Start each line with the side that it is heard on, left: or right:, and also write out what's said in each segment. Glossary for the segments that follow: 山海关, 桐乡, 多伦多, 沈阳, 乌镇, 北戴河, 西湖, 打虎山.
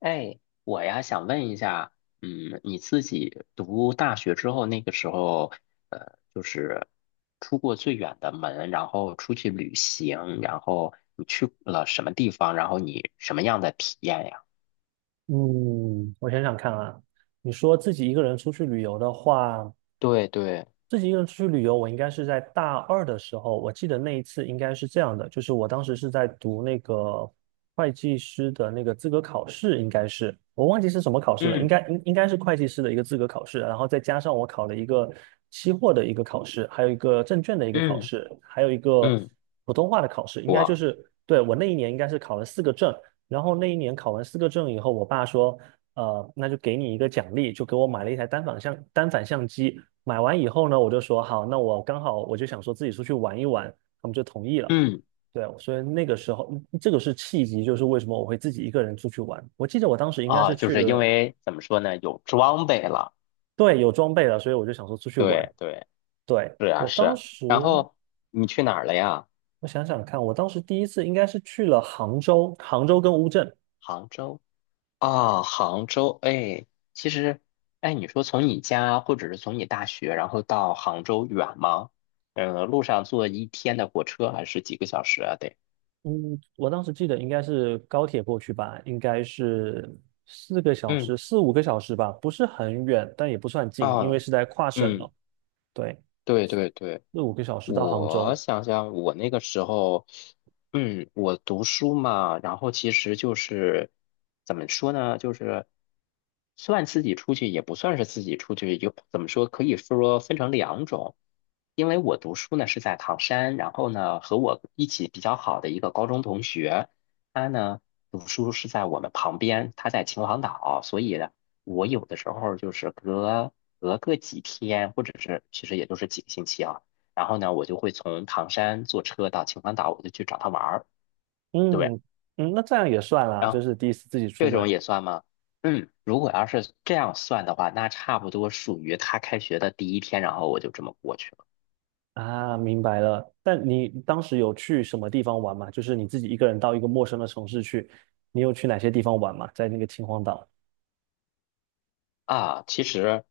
left: 哎，我呀想问一下，嗯，你自己读大学之后，那个时候，就是出过最远的门，然后出去旅行，然后你去了什么地方，然后你什么样的体验呀？
right: 嗯，我想想看啊。你说自己一个人出去旅游的话，
left: 对对，
right: 自己一个人出去旅游，我应该是在大二的时候。我记得那一次应该是这样的，就是我当时是在读那个会计师的那个资格考试，应该是我忘记是什么考试了，应
left: 嗯
right: 该应应该是会计师的一个资格考试，然后再加上我考了一个期货的一个考试，还有一个证券的一个考
left: 嗯
right: 试，还有一个
left: 嗯，
right: 普通话的考试，应该就
left: 我
right: 是。对，我那一年应该是考了四个证。然后那一年考完四个证以后，我爸说：那就给你一个奖励，就给我买了一台单反相机。买完以后呢，我就说好，那我刚好我就想说自己出去玩一玩，他们就同意了。
left: 嗯
right: 对，所以那个时候这个是契机，就是为什么我会自己一个人出去玩。我记得我当时应该
left: 啊，
right: 是
left: 就
right: 去
left: 是因
right: 了。
left: 为怎么说呢，有装备了。
right: 对，有装备了，所以我就想说出去玩。
left: 对对，
right: 对，
left: 是啊
right: 我
left: 是
right: 当
left: 啊
right: 时，
left: 然后你去哪儿了呀？
right: 我想想看，我当时第一次应该是去了杭州，杭州跟乌镇。
left: 杭州。啊，杭州，哎，其实，哎，你说从你家或者是从你大学，然后到杭州远吗？路上坐一天的火车还是几个小时啊？得，
right: 嗯，我当时记得应该是高铁过去吧，应该是四个小
left: 嗯，
right: 时、四五个小时吧，不是很远，但也不算近，因
left: 啊，
right: 为是在跨省
left: 嗯，
right: 了。对，
left: 对对对。
right: 四五个小时到杭
left: 我
right: 州。
left: 想想，我那个时候，嗯，我读书嘛，然后其实就是怎么说呢，就是算自己出去，也不算是自己出去，有怎么说，可以说分成两种。因为我读书呢是在唐山，然后呢和我一起比较好的一个高中同学，他呢读书是在我们旁边，他在秦皇岛，所以呢，我有的时候就是隔个几天，或者是其实也就是几个星期啊。然后呢，我就会从唐山坐车到秦皇岛，我就去找他玩儿。对不对，
right: 嗯嗯，那这样也算啦，
left: 然
right: 就
left: 后
right: 是第一次自己出
left: 这种
right: 门
left: 也算吗？嗯，如果要是这样算的话，那差不多属于他开学的第一天，然后我就这么过去了
right: 啊。明白了，但你当时有去什么地方玩吗？就是你自己一个人到一个陌生的城市去，你有去哪些地方玩吗？在那个秦皇岛。
left: 啊。其实，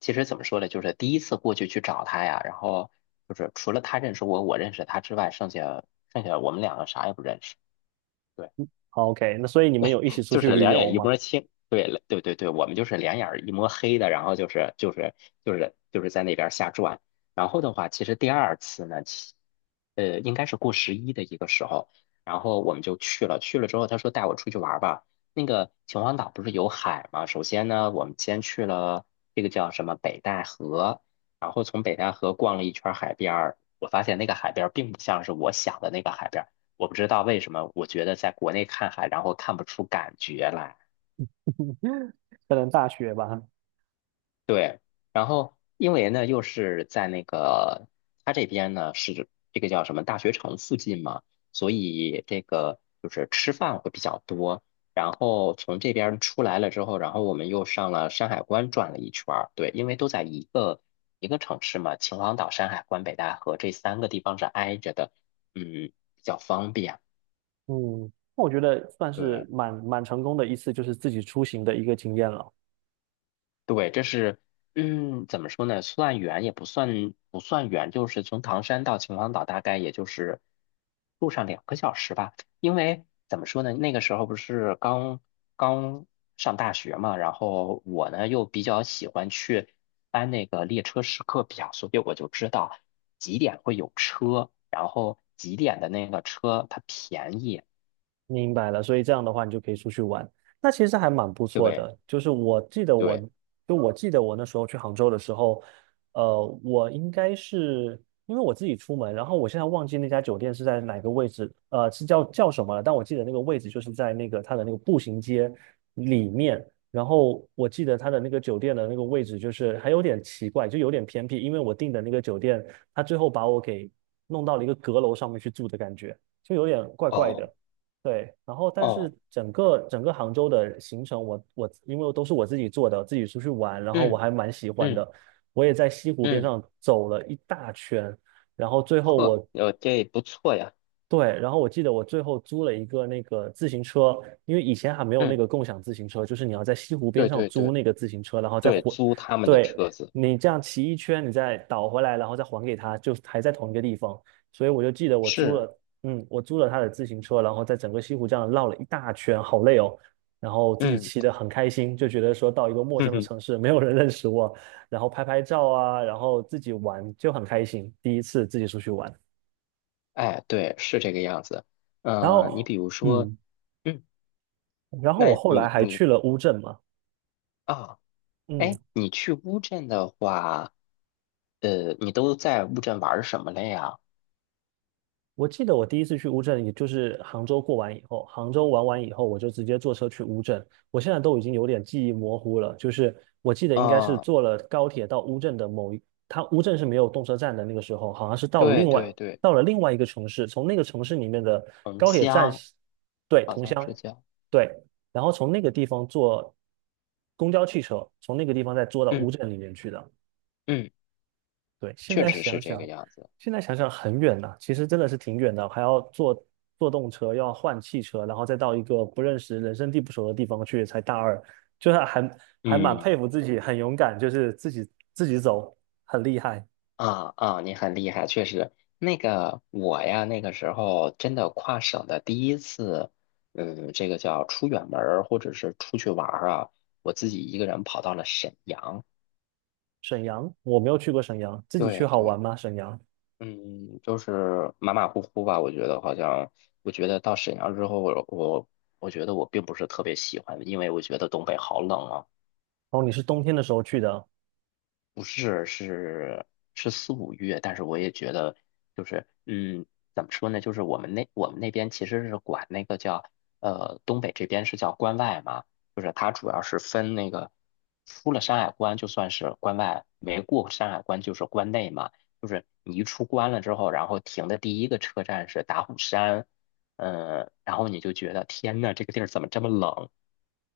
left: 其实怎么说呢，就是第一次过去去找他呀，然后就是除了他认识我，我认识他之外，剩下我们两个啥也不认识。对，
right: 好，OK，那所以你们有一起出
left: 就
right: 去
left: 是
right: 旅
left: 两
right: 游
left: 眼一
right: 吗？
left: 摸清，对对对对，我们就是两眼儿一摸黑的，然后就是在那边儿瞎转。然后的话，其实第二次呢，应该是过十一的一个时候，然后我们就去了。去了之后，他说带我出去玩儿吧。那个秦皇岛不是有海吗？首先呢，我们先去了这个叫什么北戴河，然后从北戴河逛了一圈儿海边儿。我发现那个海边儿并不像是我想的那个海边，我不知道为什么，我觉得在国内看海，然后看不出感觉来。
right: 可能大学吧。
left: 对，然后因为呢，又是在那个他这边呢是这个叫什么大学城附近嘛，所以这个就是吃饭会比较多。然后从这边出来了之后，然后我们又上了山海关转了一圈儿。对，因为都在一个城市嘛，秦皇岛、山海关、北戴河这三个地方是挨着的，嗯，比较方便。
right: 嗯，那我觉得算是
left: 对。
right: 蛮成功的一次，就是自己出行的一个经验了。
left: 对，这是，嗯，怎么说呢？算远也不算，不算远，就是从唐山到秦皇岛，大概也就是路上两个小时吧。因为怎么说呢？那个时候不是刚上大学嘛，然后我呢又比较喜欢去翻那个列车时刻表，所以我就知道几点会有车，然后几点的那个车它便宜。
right: 明白了，所以这样的话，你就可以出去玩，那其实还蛮不错
left: 对
right: 的。就是我记得我，
left: 对，
right: 就我记得我那时候去杭州的时候，我应该是因为我自己出门，然后我现在忘记那家酒店是在哪个位置，是叫什么了？但我记得那个位置就是在那个它的那个步行街里面。然后我记得它的那个酒店的那个位置就是还有点奇怪，就有点偏僻，因为我订的那个酒店，它最后把我给弄到了一个阁楼上面去住的感觉，就有点怪怪
left: 哦
right: 的。对，然后但是
left: 哦，
right: 整个杭州的行程我因为都是我自己做的，自己出去玩，然后我
left: 嗯
right: 还蛮喜欢
left: 嗯
right: 的。我也在西湖边
left: 嗯，
right: 上走了一大圈，然后最后
left: 呵，
right: 我。
left: 这不错呀。
right: 对，然后我记得我最后租了一个那个自行车，因为以前还没有那
left: 嗯，
right: 个共享自行车，就是你要在西湖边
left: 对
right: 上
left: 对
right: 租
left: 对
right: 那个自行车，然后再
left: 对，
right: 还。
left: 租他们的
right: 对，
left: 车子
right: 你这样骑一圈，你再倒回来，然后再还给他，就还在同一个地方。所以我就记得我租
left: 是，
right: 了，我租了他的自行车，然后在整个西湖这样绕了一大圈，好累哦。然后自己
left: 嗯，
right: 骑得很开心，就觉得说到一个 陌
left: 哼
right: 生的
left: 哼，
right: 城市，没有人认识我，然后拍拍照啊，然后自己玩就很开心，第一次自己出去玩，
left: 哎，对，是这个样子。
right: 然
left: 嗯，你
right: 后。
left: 比如说，
right: 嗯，
left: 嗯，
right: 然后我
left: 那
right: 后来
left: 你
right: 还
left: 你
right: 去了乌镇嘛。
left: 啊，
right: 嗯，
left: 哎，你去乌镇的话，你都在乌镇玩儿什么了呀？
right: 我记得我第一次去乌镇，也就是杭州过完以后，杭州玩完以后，我就直接坐车去乌镇。我现在都已经有点记忆模糊了，就是我记得应该是
left: 啊，
right: 坐了高铁到乌镇的某一，它乌镇是没有动车站的，那个时候好像是到了
left: 对
right: 另外
left: 对对，
right: 一个城市，从那个城市里面的
left: 桐
right: 高铁站，
left: 乡
right: 对，
left: 好
right: 桐
left: 像
right: 乡，
left: 是叫，
right: 对，然后从那个地方坐公交汽车，从那个地方再坐到乌
left: 嗯
right: 镇里面去的。
left: 嗯，
right: 对，现
left: 确
right: 在
left: 实是
right: 想
left: 这个
right: 想，
left: 样子。
right: 很远呐、其实真的是挺远的，还要坐动车，要换汽车，然后再到一个不认识、人生地不熟的地方去，才大二，就是还蛮
left: 嗯。
right: 佩服自己，很勇敢，就是自己走，很厉害。
left: 啊啊，你很厉害，确实。那个我呀，那个时候真的跨省的第一次，嗯，这个叫出远门儿或者是出去玩儿啊，我自己一个人跑到了沈阳。
right: 沈阳，我没有去过沈阳，自己去
left: 对
right: 好玩
left: 对，
right: 吗？沈阳？
left: 嗯，就是马马虎虎吧。我觉得好像，我觉得到沈阳之后，我觉得我并不是特别喜欢，因为我觉得东北好冷啊。
right: 哦，你是冬天的时候去的。
left: 不是，是是四五月，但是我也觉得，就是嗯，怎么说呢？就是我们那边其实是管那个叫呃东北这边是叫关外嘛，就是它主要是分那个出了山海关就算是关外，没过山海关就是关内嘛。就是你一出关了之后，然后停的第一个车站是打虎山，嗯、然后你就觉得天呐，这个地儿怎么这么冷？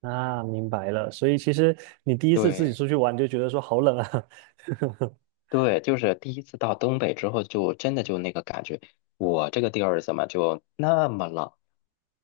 right: 啊，明白了。所以其实你第一次自己
left: 对。
right: 出去玩，你就觉得说好冷啊。
left: 对，就是第一次到东北之后，就真的就那个感觉，我这个地儿怎么就那么冷？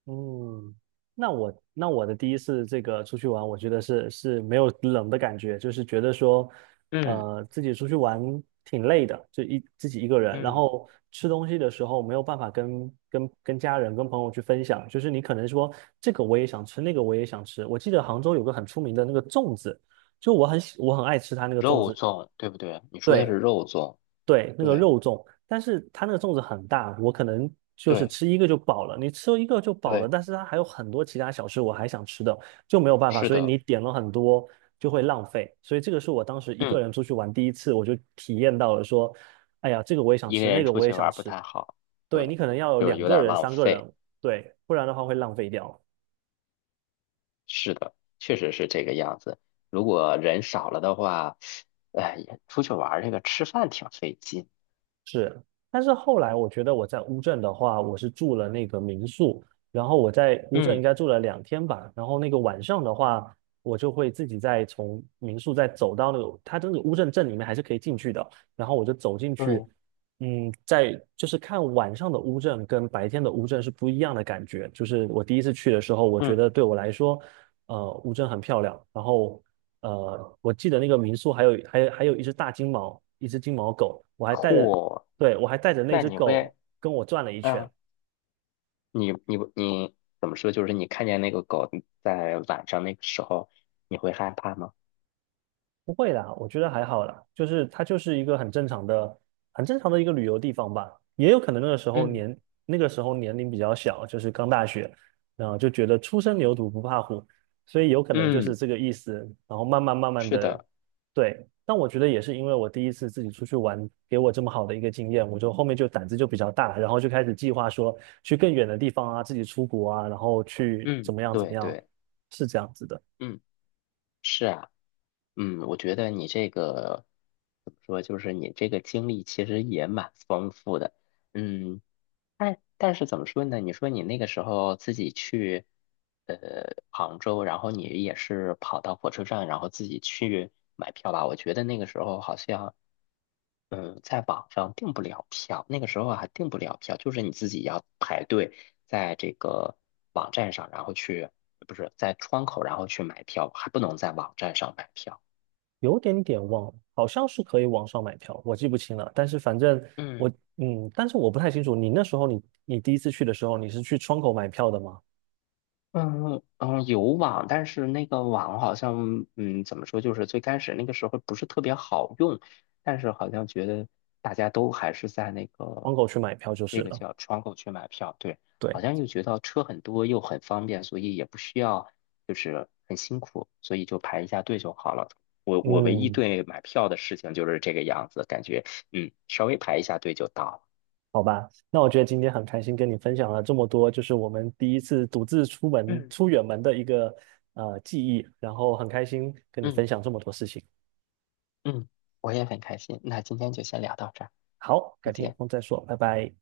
right: 嗯，那我的第一次这个出去玩，我觉得是没有冷的感觉，就是觉得说，
left: 嗯
right: 自己出去玩挺累的，就自己一个人，然
left: 嗯，
right: 后吃东西的时候没有办法跟家人、跟朋友去分享，就是你可能说这个我也想吃，那个我也想吃。我记得杭州有个很出名的那个粽子，就我很爱吃它那个粽
left: 肉
right: 子。
left: 粽，对不对？你说的
right: 对，
left: 是肉粽，
right: 对，那个
left: 对
right: 肉粽，但是它那个粽子很大，我可能就是
left: 对
right: 吃一个就饱了。你吃一个就饱了，
left: 对，
right: 但是它还有很多其他小吃我还想吃的，就没有办法。
left: 是
right: 所以
left: 的，
right: 你点了很多就会浪费。所以这个是我当时一个
left: 嗯，
right: 人出去玩第一次，我就体验到了说，哎呀，这个我也想
left: 一个
right: 吃，那
left: 人
right: 个
left: 出
right: 我也
left: 去玩
right: 想
left: 儿不
right: 吃。
left: 太好，
right: 对，你
left: 对，
right: 可能要有
left: 就
right: 两
left: 有
right: 个
left: 点儿
right: 人、
left: 浪
right: 三个
left: 费，
right: 人，对，不然的话会浪费掉。
left: 是的，确实是这个样子。如果人少了的话，哎，也出去玩儿这个吃饭挺费劲。
right: 是，但是后来我觉得我在乌镇的话，我是住了那个民宿，然后我在乌镇应
left: 嗯，
right: 该住了2天吧，然后那个晚上的话，我就会自己再从民宿再走到那个，它这个乌镇镇里面还是可以进去的，然后我就走进去，
left: 对，
right: 在就是看晚上的乌镇跟白天的乌镇是不一样的感觉，就是我第一次去的时候，我觉
left: 嗯，
right: 得对我来说，乌镇很漂亮，然后。我记得那个民宿还有一只大金毛，一只金毛狗，我还带着。
left: 嚯，
right: 对，我还带着那
left: 那
right: 只
left: 你
right: 狗
left: 会，
right: 跟我转了一圈。
left: 啊？你怎么说？就是你看见那个狗在晚上那个时候，你会害怕吗？
right: 不会啦，我觉得还好啦，就是它就是一个很正常的、很正常的一个旅游地方吧。也有可能
left: 嗯
right: 那个时候年龄比较小，就是刚大学，然后就觉得初生牛犊不怕虎，所以有可能就是
left: 嗯，
right: 这个意思。然后慢慢慢慢
left: 是
right: 的。
left: 的，
right: 对。但我觉得也是因为我第一次自己出去玩，给我这么好的一个经验，我就后面就胆子就比较大，然后就开始计划说去更远的地方啊，自己出国啊，然后去怎
left: 嗯，
right: 么样怎么
left: 对
right: 样，
left: 对，
right: 是这样子的。
left: 嗯嗯，我觉得你这个怎么说？就是你这个经历其实也蛮丰富的。嗯，但但是怎么说呢？你说你那个时候自己去呃杭州，然后你也是跑到火车站，然后自己去买票吧？我觉得那个时候好像。嗯，在网上订不了票，那个时候还订不了票，就是你自己要排队在这个网站上，然后去，不是在窗口，然后去买票，还不能在网站上买票。
right: 有点点忘了，好像是可以网上买票，我记不清了。但是反正我，
left: 嗯。
right: 但是我不太清楚，你那时候你第一次去的时候，你是去窗口买票的吗？
left: 嗯嗯，有网，但是那个网好像，嗯，怎么说，就是最开始那个时候不是特别好用，但是好像觉得大家都还是在那
right: 窗
left: 个
right: 口去买票就是
left: 那个
right: 了。
left: 叫窗口去买票，对，好
right: 对，
left: 像又觉得车很多又很方便，所以也不需要就是很辛苦，所以就排一下队就好了。我我唯一
right: 嗯，
left: 对买票的事情就是这个样子，感觉嗯，稍微排一下队就到了。
right: 好吧，那我觉得今天很开心跟你分享了这么多，就是我们第一次独自出门
left: 嗯
right: 出远门的一个记忆，然后很开心跟你
left: 嗯
right: 分享这么多事情。
left: 嗯，我也很开心。那今天就先聊到这儿，
right: 好，
left: 再
right: 改天有
left: 见。
right: 空再说，拜拜。